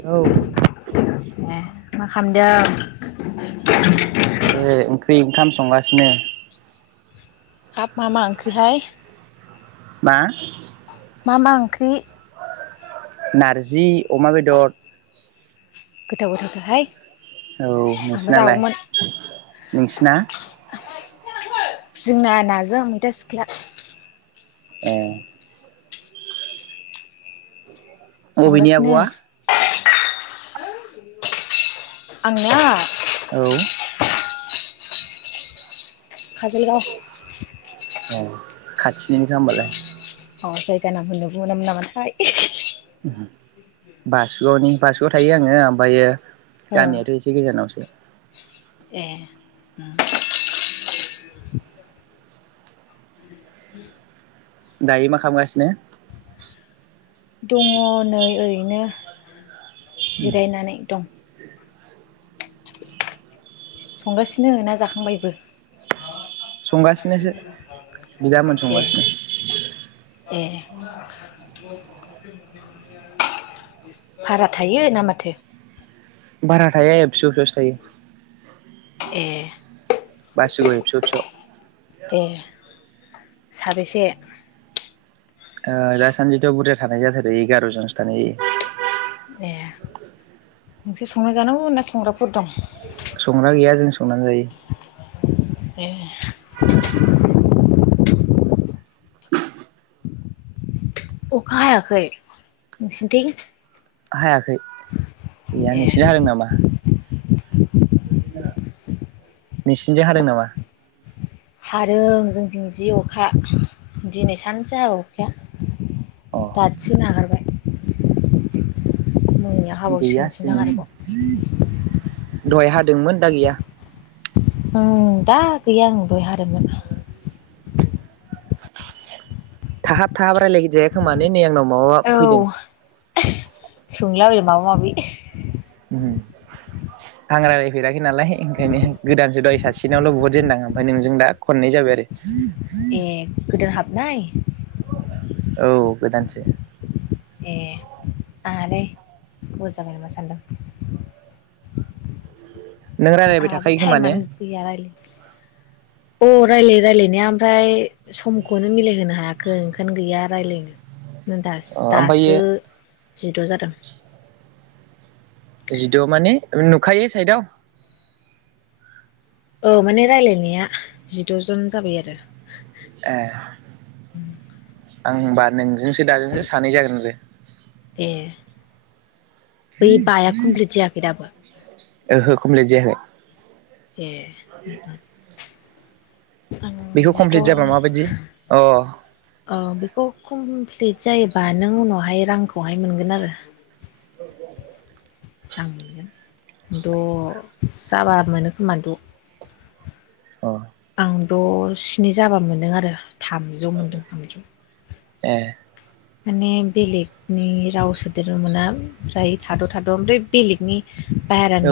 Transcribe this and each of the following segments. औ ओ मा खामदों [unintelligible] ओंखाम संगासिनो हाब मामा ओंख्रिहाय? हा मा मा ओंख्रि? नारजि अमा बेदर गोथाव गोथावथारहाय औ आंबो नोंसिनालाय जागौमोन नोंसिना? जोंना नाजों मैथा सिख्ला ए अबेनि संगासिनो आब'आ? आङनिया औ काजोलगाव औ खाथिनिनोखा होमबालाय। अ जाय नाम होननोबो मोनामोन नामाथाय। [inaudible] बासुगाव'नि बासुगआव थायो आङो ओमफ्रायो ओ गामियाथ' एसे गोजानावसो ए उम दायो मा खामगासिनो? दङ नै ओरैनो जिरायनानै दं संगासिनो ना जाखांबायबो? संगासिनोसो बिदामोन ए संगासिनो ए भारा थायो ना माथो? भारा थाया एबसु अफिसावसो थायो। ए बासुगाव एबसु अफिसाव। ए साबेसे? दासान्दिथ' बुरजा थानाय जाथारो एगार' जनसो थानाय जायो। ए नोंसोर संना जानांगौ ना संग्राफोर दं? संग्रा गैया जोंस संनानै जायो ए अखा हायाखै नोंसिनथिं? हायाखै एया नोंसिनिथिं ए हादों नामा? नोंसिनिथिं हादों नामा? हारों जोंथिं जि अखा दिनै सानसे हाबाय अ अखाया। दासो नागारबाय। मोनायाव गैया हाबावसिगोनसोदां आरोबाव जोंनि दहाय हाद दोंमोन दा गैया ओं दा गैया ओं दहाय हादोंमोन थाहाब थाहाब रायलायगजाया खोमा नै आंनाव माबा फैदों संला माबा माबि आं रायलायफेराखै नालाय ओंखायनो गोदानसो दहाय सासेनावल' बहुद जेनदां ओमफ्राय नोंजों दा खननै जाबाय आरो ए गोदान हा ब नै औ गोदानसो ए आंहालाय गोबाव जाबाय नामा सान्दों नों रायलायबाय आंहाबो थाखायो खोमा ने टाइमानो अ गैया रायलायनो अ रायलायो रायलायो ओमफ्राय सम खौनो मिलायहोनो हायाखै ओंखायनो गैया रायलायनो दा ओमफ्रायो दासो जिद' जादों जिद' माने नुखायो साइदआव औ माने रायलायनाया जिद'जन जाबाय आरो ए आं होनबा नोंजोंसो दाजोंसो सानै जागोन आरो ए बै बाया कमप्लिट जायाखै दाबो ओहो कमप्लिट जायाखै ए आं बेखौ जिद' कमप्लिट जाबा औ माबायदि अ। प्लिट जायोबा नों उनावहाय रांखौहाय मोनगोन आरो। रां मोनगोन दस जाबा मोनो खोमा द। अ। आं द' स्नि जाबा मोनदों आरो थामजौ मोनदों थामजौ। ए। माने बेलेगनि राव सोदेरनो मोना फ्राय थाद' थाद' मफ्राय बेलेगनि।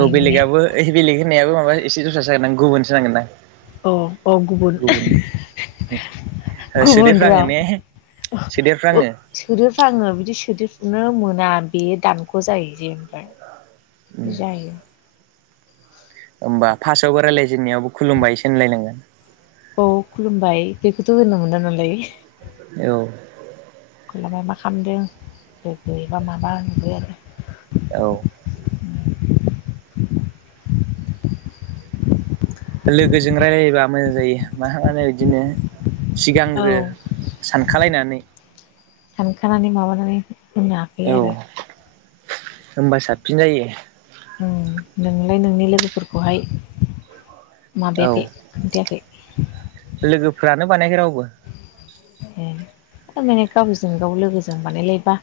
औ माने बेलेगआबो बेलेग होननायाबो माबा एसे दससा जागोन गुबुन। थिनांगोनदां। औ औ गुबुन। गुबुन सोदेरफ्राङो राव ने सोदेरफ्राङो सोदोबफ्रांङो बिदि सोदो। नो मोना बेयो दानख' जायो जे मफ्राय जायो। होमबा फार्स्टआवबो रायज्लायजेननायावबो खुलुमबायसो होननलायनांगोन। औ खुलुमबाय बेखौथ' होननो मोना नालाय। औ। खुलाबा मा खामदों लोगो बा माबा नुबाय आरो। औ लोगोजों रायलायोबा मोजां जायो मा मानो बिदिनो सिगांग्रो औ सानखलायनानै सानखानानै माबानानै बुंनोहाखायो आरो। होनबा साबसिन जायो। उम नोंलाय नोंनि लोगोफोरखौहाय औ माबायाखै खोनथायाखै। फ्रानो बानायखै रावबो। ए थामाने गावजों गाव लोगोजों बानायलायबा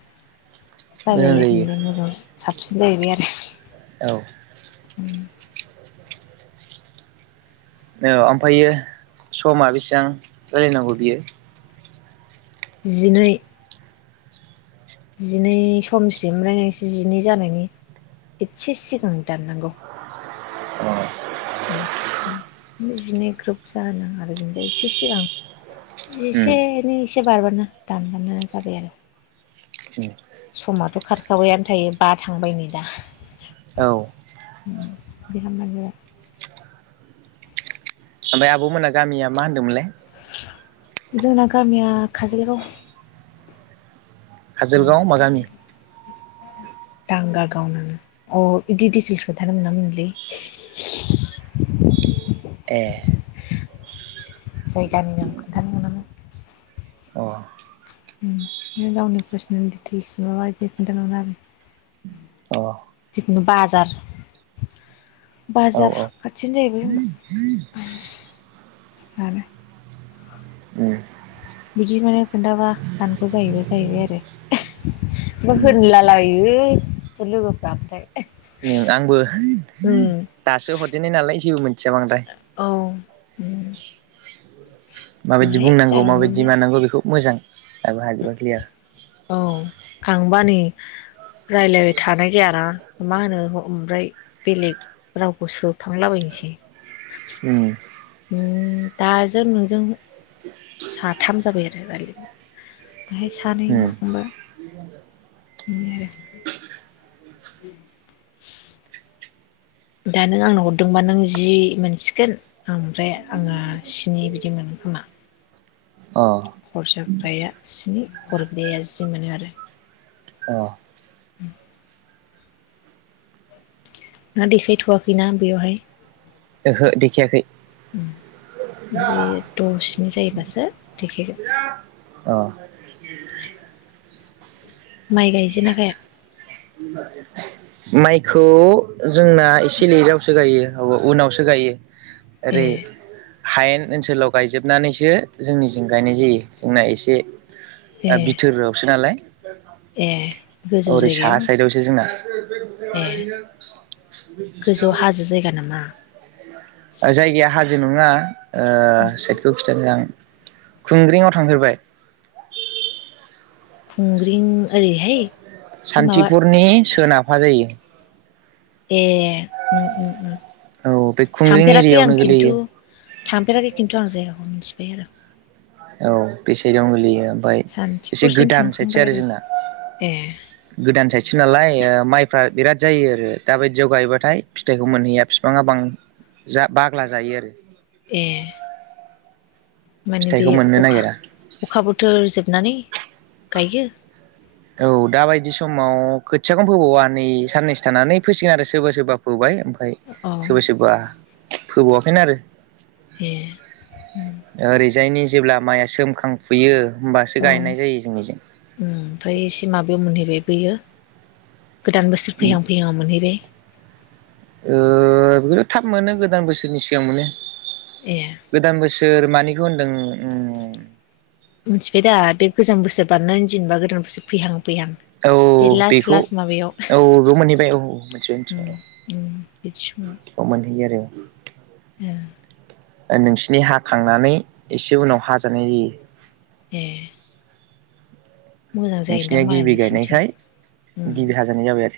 मोजां जायो रायलालायनोलाय मोजां साब सिन जाहैबाय आरो। औ। उम। औ ओमफायो समा बेसेबां रालायनांगौ बियो। जिनै। जिनै समसि मफ्रय नोंसो एसे जिनै जानायनि एसे सिगां दाननांगौ अ जिनै ग्रोब जोनाङा आरो ज एसे सिगां उम जिसेनिै एसे बारबानो दानबानो जाबाय आरो उम समाथ' खारखाबायानो थायो बा थांबाय नै दा औ उम। ओमफाय आब'मोनना गामिया मा होनदोंमोनलाय। जोंना गामिया काजोलगाव। काजोलगाव मागामि। दांगा गावनानो अ बिदि डिटेल्स खोनथानो मोना मोनलै। ए जायगानि नाम खोन्थानो मोनामोन। अ उम मे गावनि पार्सनेल दिटिस माबा बिदि खिथा मोना आरो। अ औ जिखुनु बाजार बाजार औ खाथियानो जाहैबाय जोंना आरो। उम बिदि माने खोन्थाबा दानख' जाहैबाय जाहैबाय आरो होनला लायो लोगोफ्रा ओमफ्राय। उम आंबो दासो हरदेननाय नालाय जेबो मिथिया बांद्राय। उम माबायदि बुंनांगौ माबायदि बे मानांगौ बेखौ मोजां दाबो हाजोबाखैलै आं। औ आंबा नै रायलायबाय थानाय जायाना मा होनो ओमफ्राय बेलेग रावखौ सोखांलाबायनोसै। उम उम दा जों नोंजों साथाम जाबाय आरो राबो बेहाय सानै उम हरखोमबा बि आरो [inaudible] दा नों आंनो हरदोंबा नों जि मोनसिगोन ओमफ्राय आङो स्नि बिदि मोनो खोमा‌ अ खर जाग्राया सिनि हरग्राया जि मोनो आरो अ [inaudible] ना देखायथ'वाखैनाा बेवहाय? ओहो देखियाखै। बे दसेनि जायोबासो देखायगोन। अ माइ गायजन नागाया माइखौ। जोंना एसे ए लैदावसो गायो। औ उनावसो गायो। आरो। ए हायेन ओनसोलाव गायजोबनानैसो जोंनिजों गायनाय जायो जोंना एसे। ए दा बिथोरावसो नालाय। ए गोजौ ओरै साहा जायगायाव साइदआवसो जोंना। ए। गोजौआव हाजो जायगा नामा? जायगाया हाजो नङा। साइकेलखौ खिथानो आं। खुंग्रिंआव थांफेरबाय? खुंग्रिं ओरैहाय। बे माबा सान्थिफुरनि सोनाबाहा जायो। ए उम उम उम। औ बे खुंग्रिं थांफेराखै आं एरियाायावनो खिन्थु गोलैयो। थांफेराखै खिन्थु आं जायगाखौ मिथिबाय आरो। औ बेसाइ दं गोलैयो। ओमफ्राय एसे सान्थिफुरसिम गोदान साइदसो थांखांबाय आरो जोंना। ए गोदान साइद मथि नालाय माइफ्रा बिराद जायो आरो। दा बायदियाव गायोबाथाय फिथाइखौ मोनहैया बिफाङा बां बाग्ला जायो आरो। ए। माने बे फिथाइखौ मोननो अखा नागिरा अखा बोथोर जोबनानै? गाइयो औ दाबायदि समाव खोथियाखौनो फोबावा नै साननैसो थानानै फैसिगोन आरो सोरबा सोरबा फोबाय। फ्राय औ सोरबा सोरबा फोबावाखैनो आरो। ए ओरैजायनि जेब्ला माइया सोमखांफुयो। होमबासो गायनाय जायो जोंनिजों। फ्राय इसे माबायाव मोनहैगो बेबोयो। गोदान बोसोर फैहां फैहांआव मोनहैबाय। ओ बिराद थाब मोनो गोदान बोसोरनि सि सिगां मोने ए गोदान बोसो सोर मानिखौ होनदों उम। मोनथिबाय दा बे गोजाम बोसोर बारनानै जेनेबा गोदान बोसोर फैहां फैहां औ बे लास्ट बेखौ लास्ट माबायाव औ बे मोनहैबाय औ मोनथिबाय उम उम मोनथिबाय औ औ मोनहैयो आरो। ए। ओ नोंसिनि हाखांनानै एसे उनाव हाजानाय ए। मोजां जायदां नोंसिनिया माइया गिबि नोंसिनिथिं गायनायखाय उम गिबि हाजानाय जाबाय आरो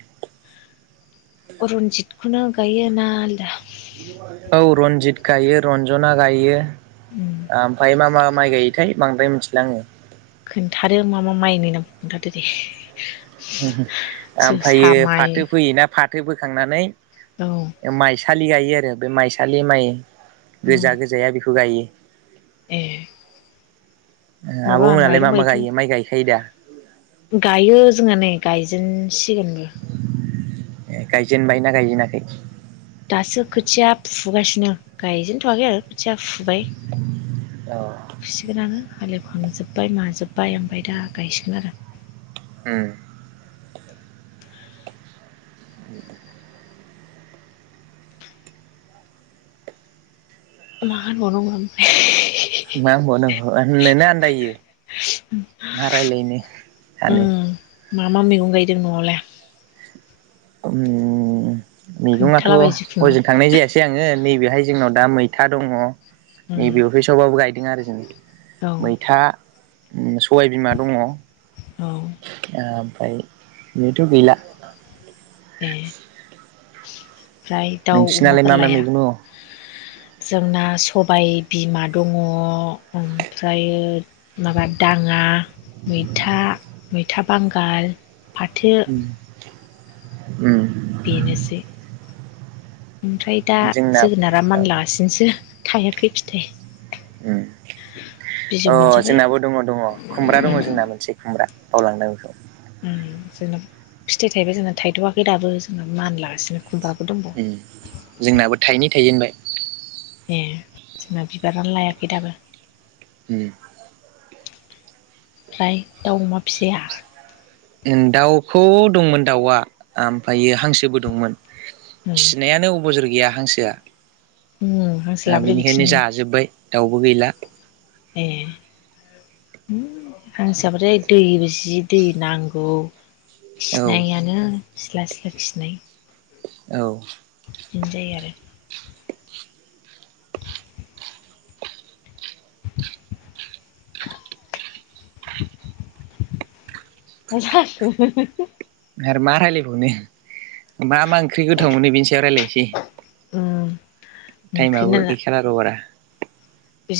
अरनजितखौनो गायो ना आलदा? औ रन्जित गायो रन्जना गायो। उम ओमफाय मा मा माइ गायोथाय। बांद्राय मिथिला आङो। खोन्थादो मा मा माइनि नाम खोन्थादो दे। ओमफायो जोसा माइ फाथो फैयोना फा थो फोखांनानै औ माइसालि गायो आरो। बे माइसालि माइ औ गोजा गोजाया बेखौ गायो। ए माबा आब'मोनालाय मा माइरं मा बायदि गायो माइ गायखायो दा गायो जोंहा नै गायजेनसिगोनबो ए गायजेनबायना गायजेनाखै? दासो खोथिया फुगासिनो गायजेनथ'वाखै आरो खोथिया फुबाय अ फुसिगोन आनो हालेव खांजोब्बाय माजोब्बाय ओमफ्राय दा गायसिगोन आरो। उम। [unintelligible] मा होनबाव‌ नांगौ [unintelligible] मा होनबाव नांगौ होननोनो आन्दायो मा रायलायनो सानो। उम मा मा मैगं गायदों न'आवलाय। उम मैगङाथ' खोन्थालाबाय जिखुनु हयजों थांनाय जायासै आङो नैबे बेहाय जोंनाव दा मैथा दङ नै उम बेयावहाय सबाबो गाय आरिजोंनो औ मैथा ओम सबाय बिमा दङ ओम औ फ्राय बेनोथ' गैला। ए ओमफ्राय दाउ नोंसिनालाय अमाफोर मा मा लाया मैगं दं? जोंना सबाय बिमा दङ ओमफ्र माबा दाङा मैथा मै था बांगाल फाथो उम बेनोसै। ओमफ्राय दा जोंना जोगोनारा औ मानलागासिनोसो थायाखै फिथाइ बिजौ ओम अ मोनजाबाय जोंनाबो दङ दङ खुमब्रा दङ उम जोंना मोनसे खुमब्रा बावलांदों बेखौ ओम फिथाइ थाइबा जोंना थाइथ'वाखै दाबो जोंना मान लागासिनो। ओम जोंनाबो थाइनै थाइजेनबाय। ए जोंना बिबारानो लायाखै दाबो। होम ओमफ्राय दाउ अमा फिया? ओम दाउखौ दंमोन दाउआ ओमफायो हांसोबो दंमोन। उम खिनायानो अबजर गैया हांसोआ उम हांसो दा लाब्रो बेनिखायनो बिदिनो जाजोब्बाय। दाउबो गैला। ए उम हांसो थाबाथाय दैबो जि दै नांगौ। औ खिनायानो सिला सिला खिनाय औ। बिदिनो जायो आरो। मा जाखो आरो मा रायलायबावनो। मा मा ओंख्रि गोथाव मोनो बेनि सायाव रायलायनोसै? दे। ओम टाइमाबो गैखाला र' बारा।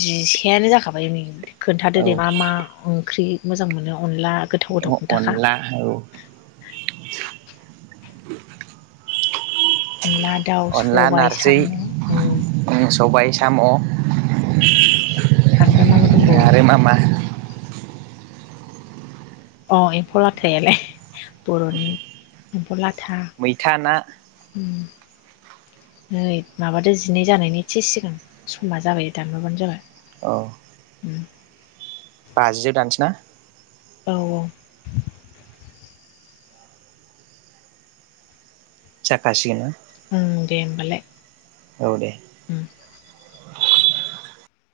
जिसेयानो जाखाबाय नै। खोन्थादोदे मा- मा ओंख्रि। मोजां मोनो। अनला गोथाव अ गोथाव खोन्थाखा अनला औ। [unintelligible] अनला दाउ अनला सबाय नारजि साम' उम। सबाय साम। मा मा दंबावो आरो मा-मा। अ एम्फौलाथायालाय बर'नि एम्फौला। मैथाना। नै माबादो जिनै जानायनि एथसे सिगां समा जाबाय दानाबानो जाबाय। औ। बाजिआव दानसै ना। औ -औ। जाखासिगोन ना। ओं दे होनबालाय। औ दे। उम।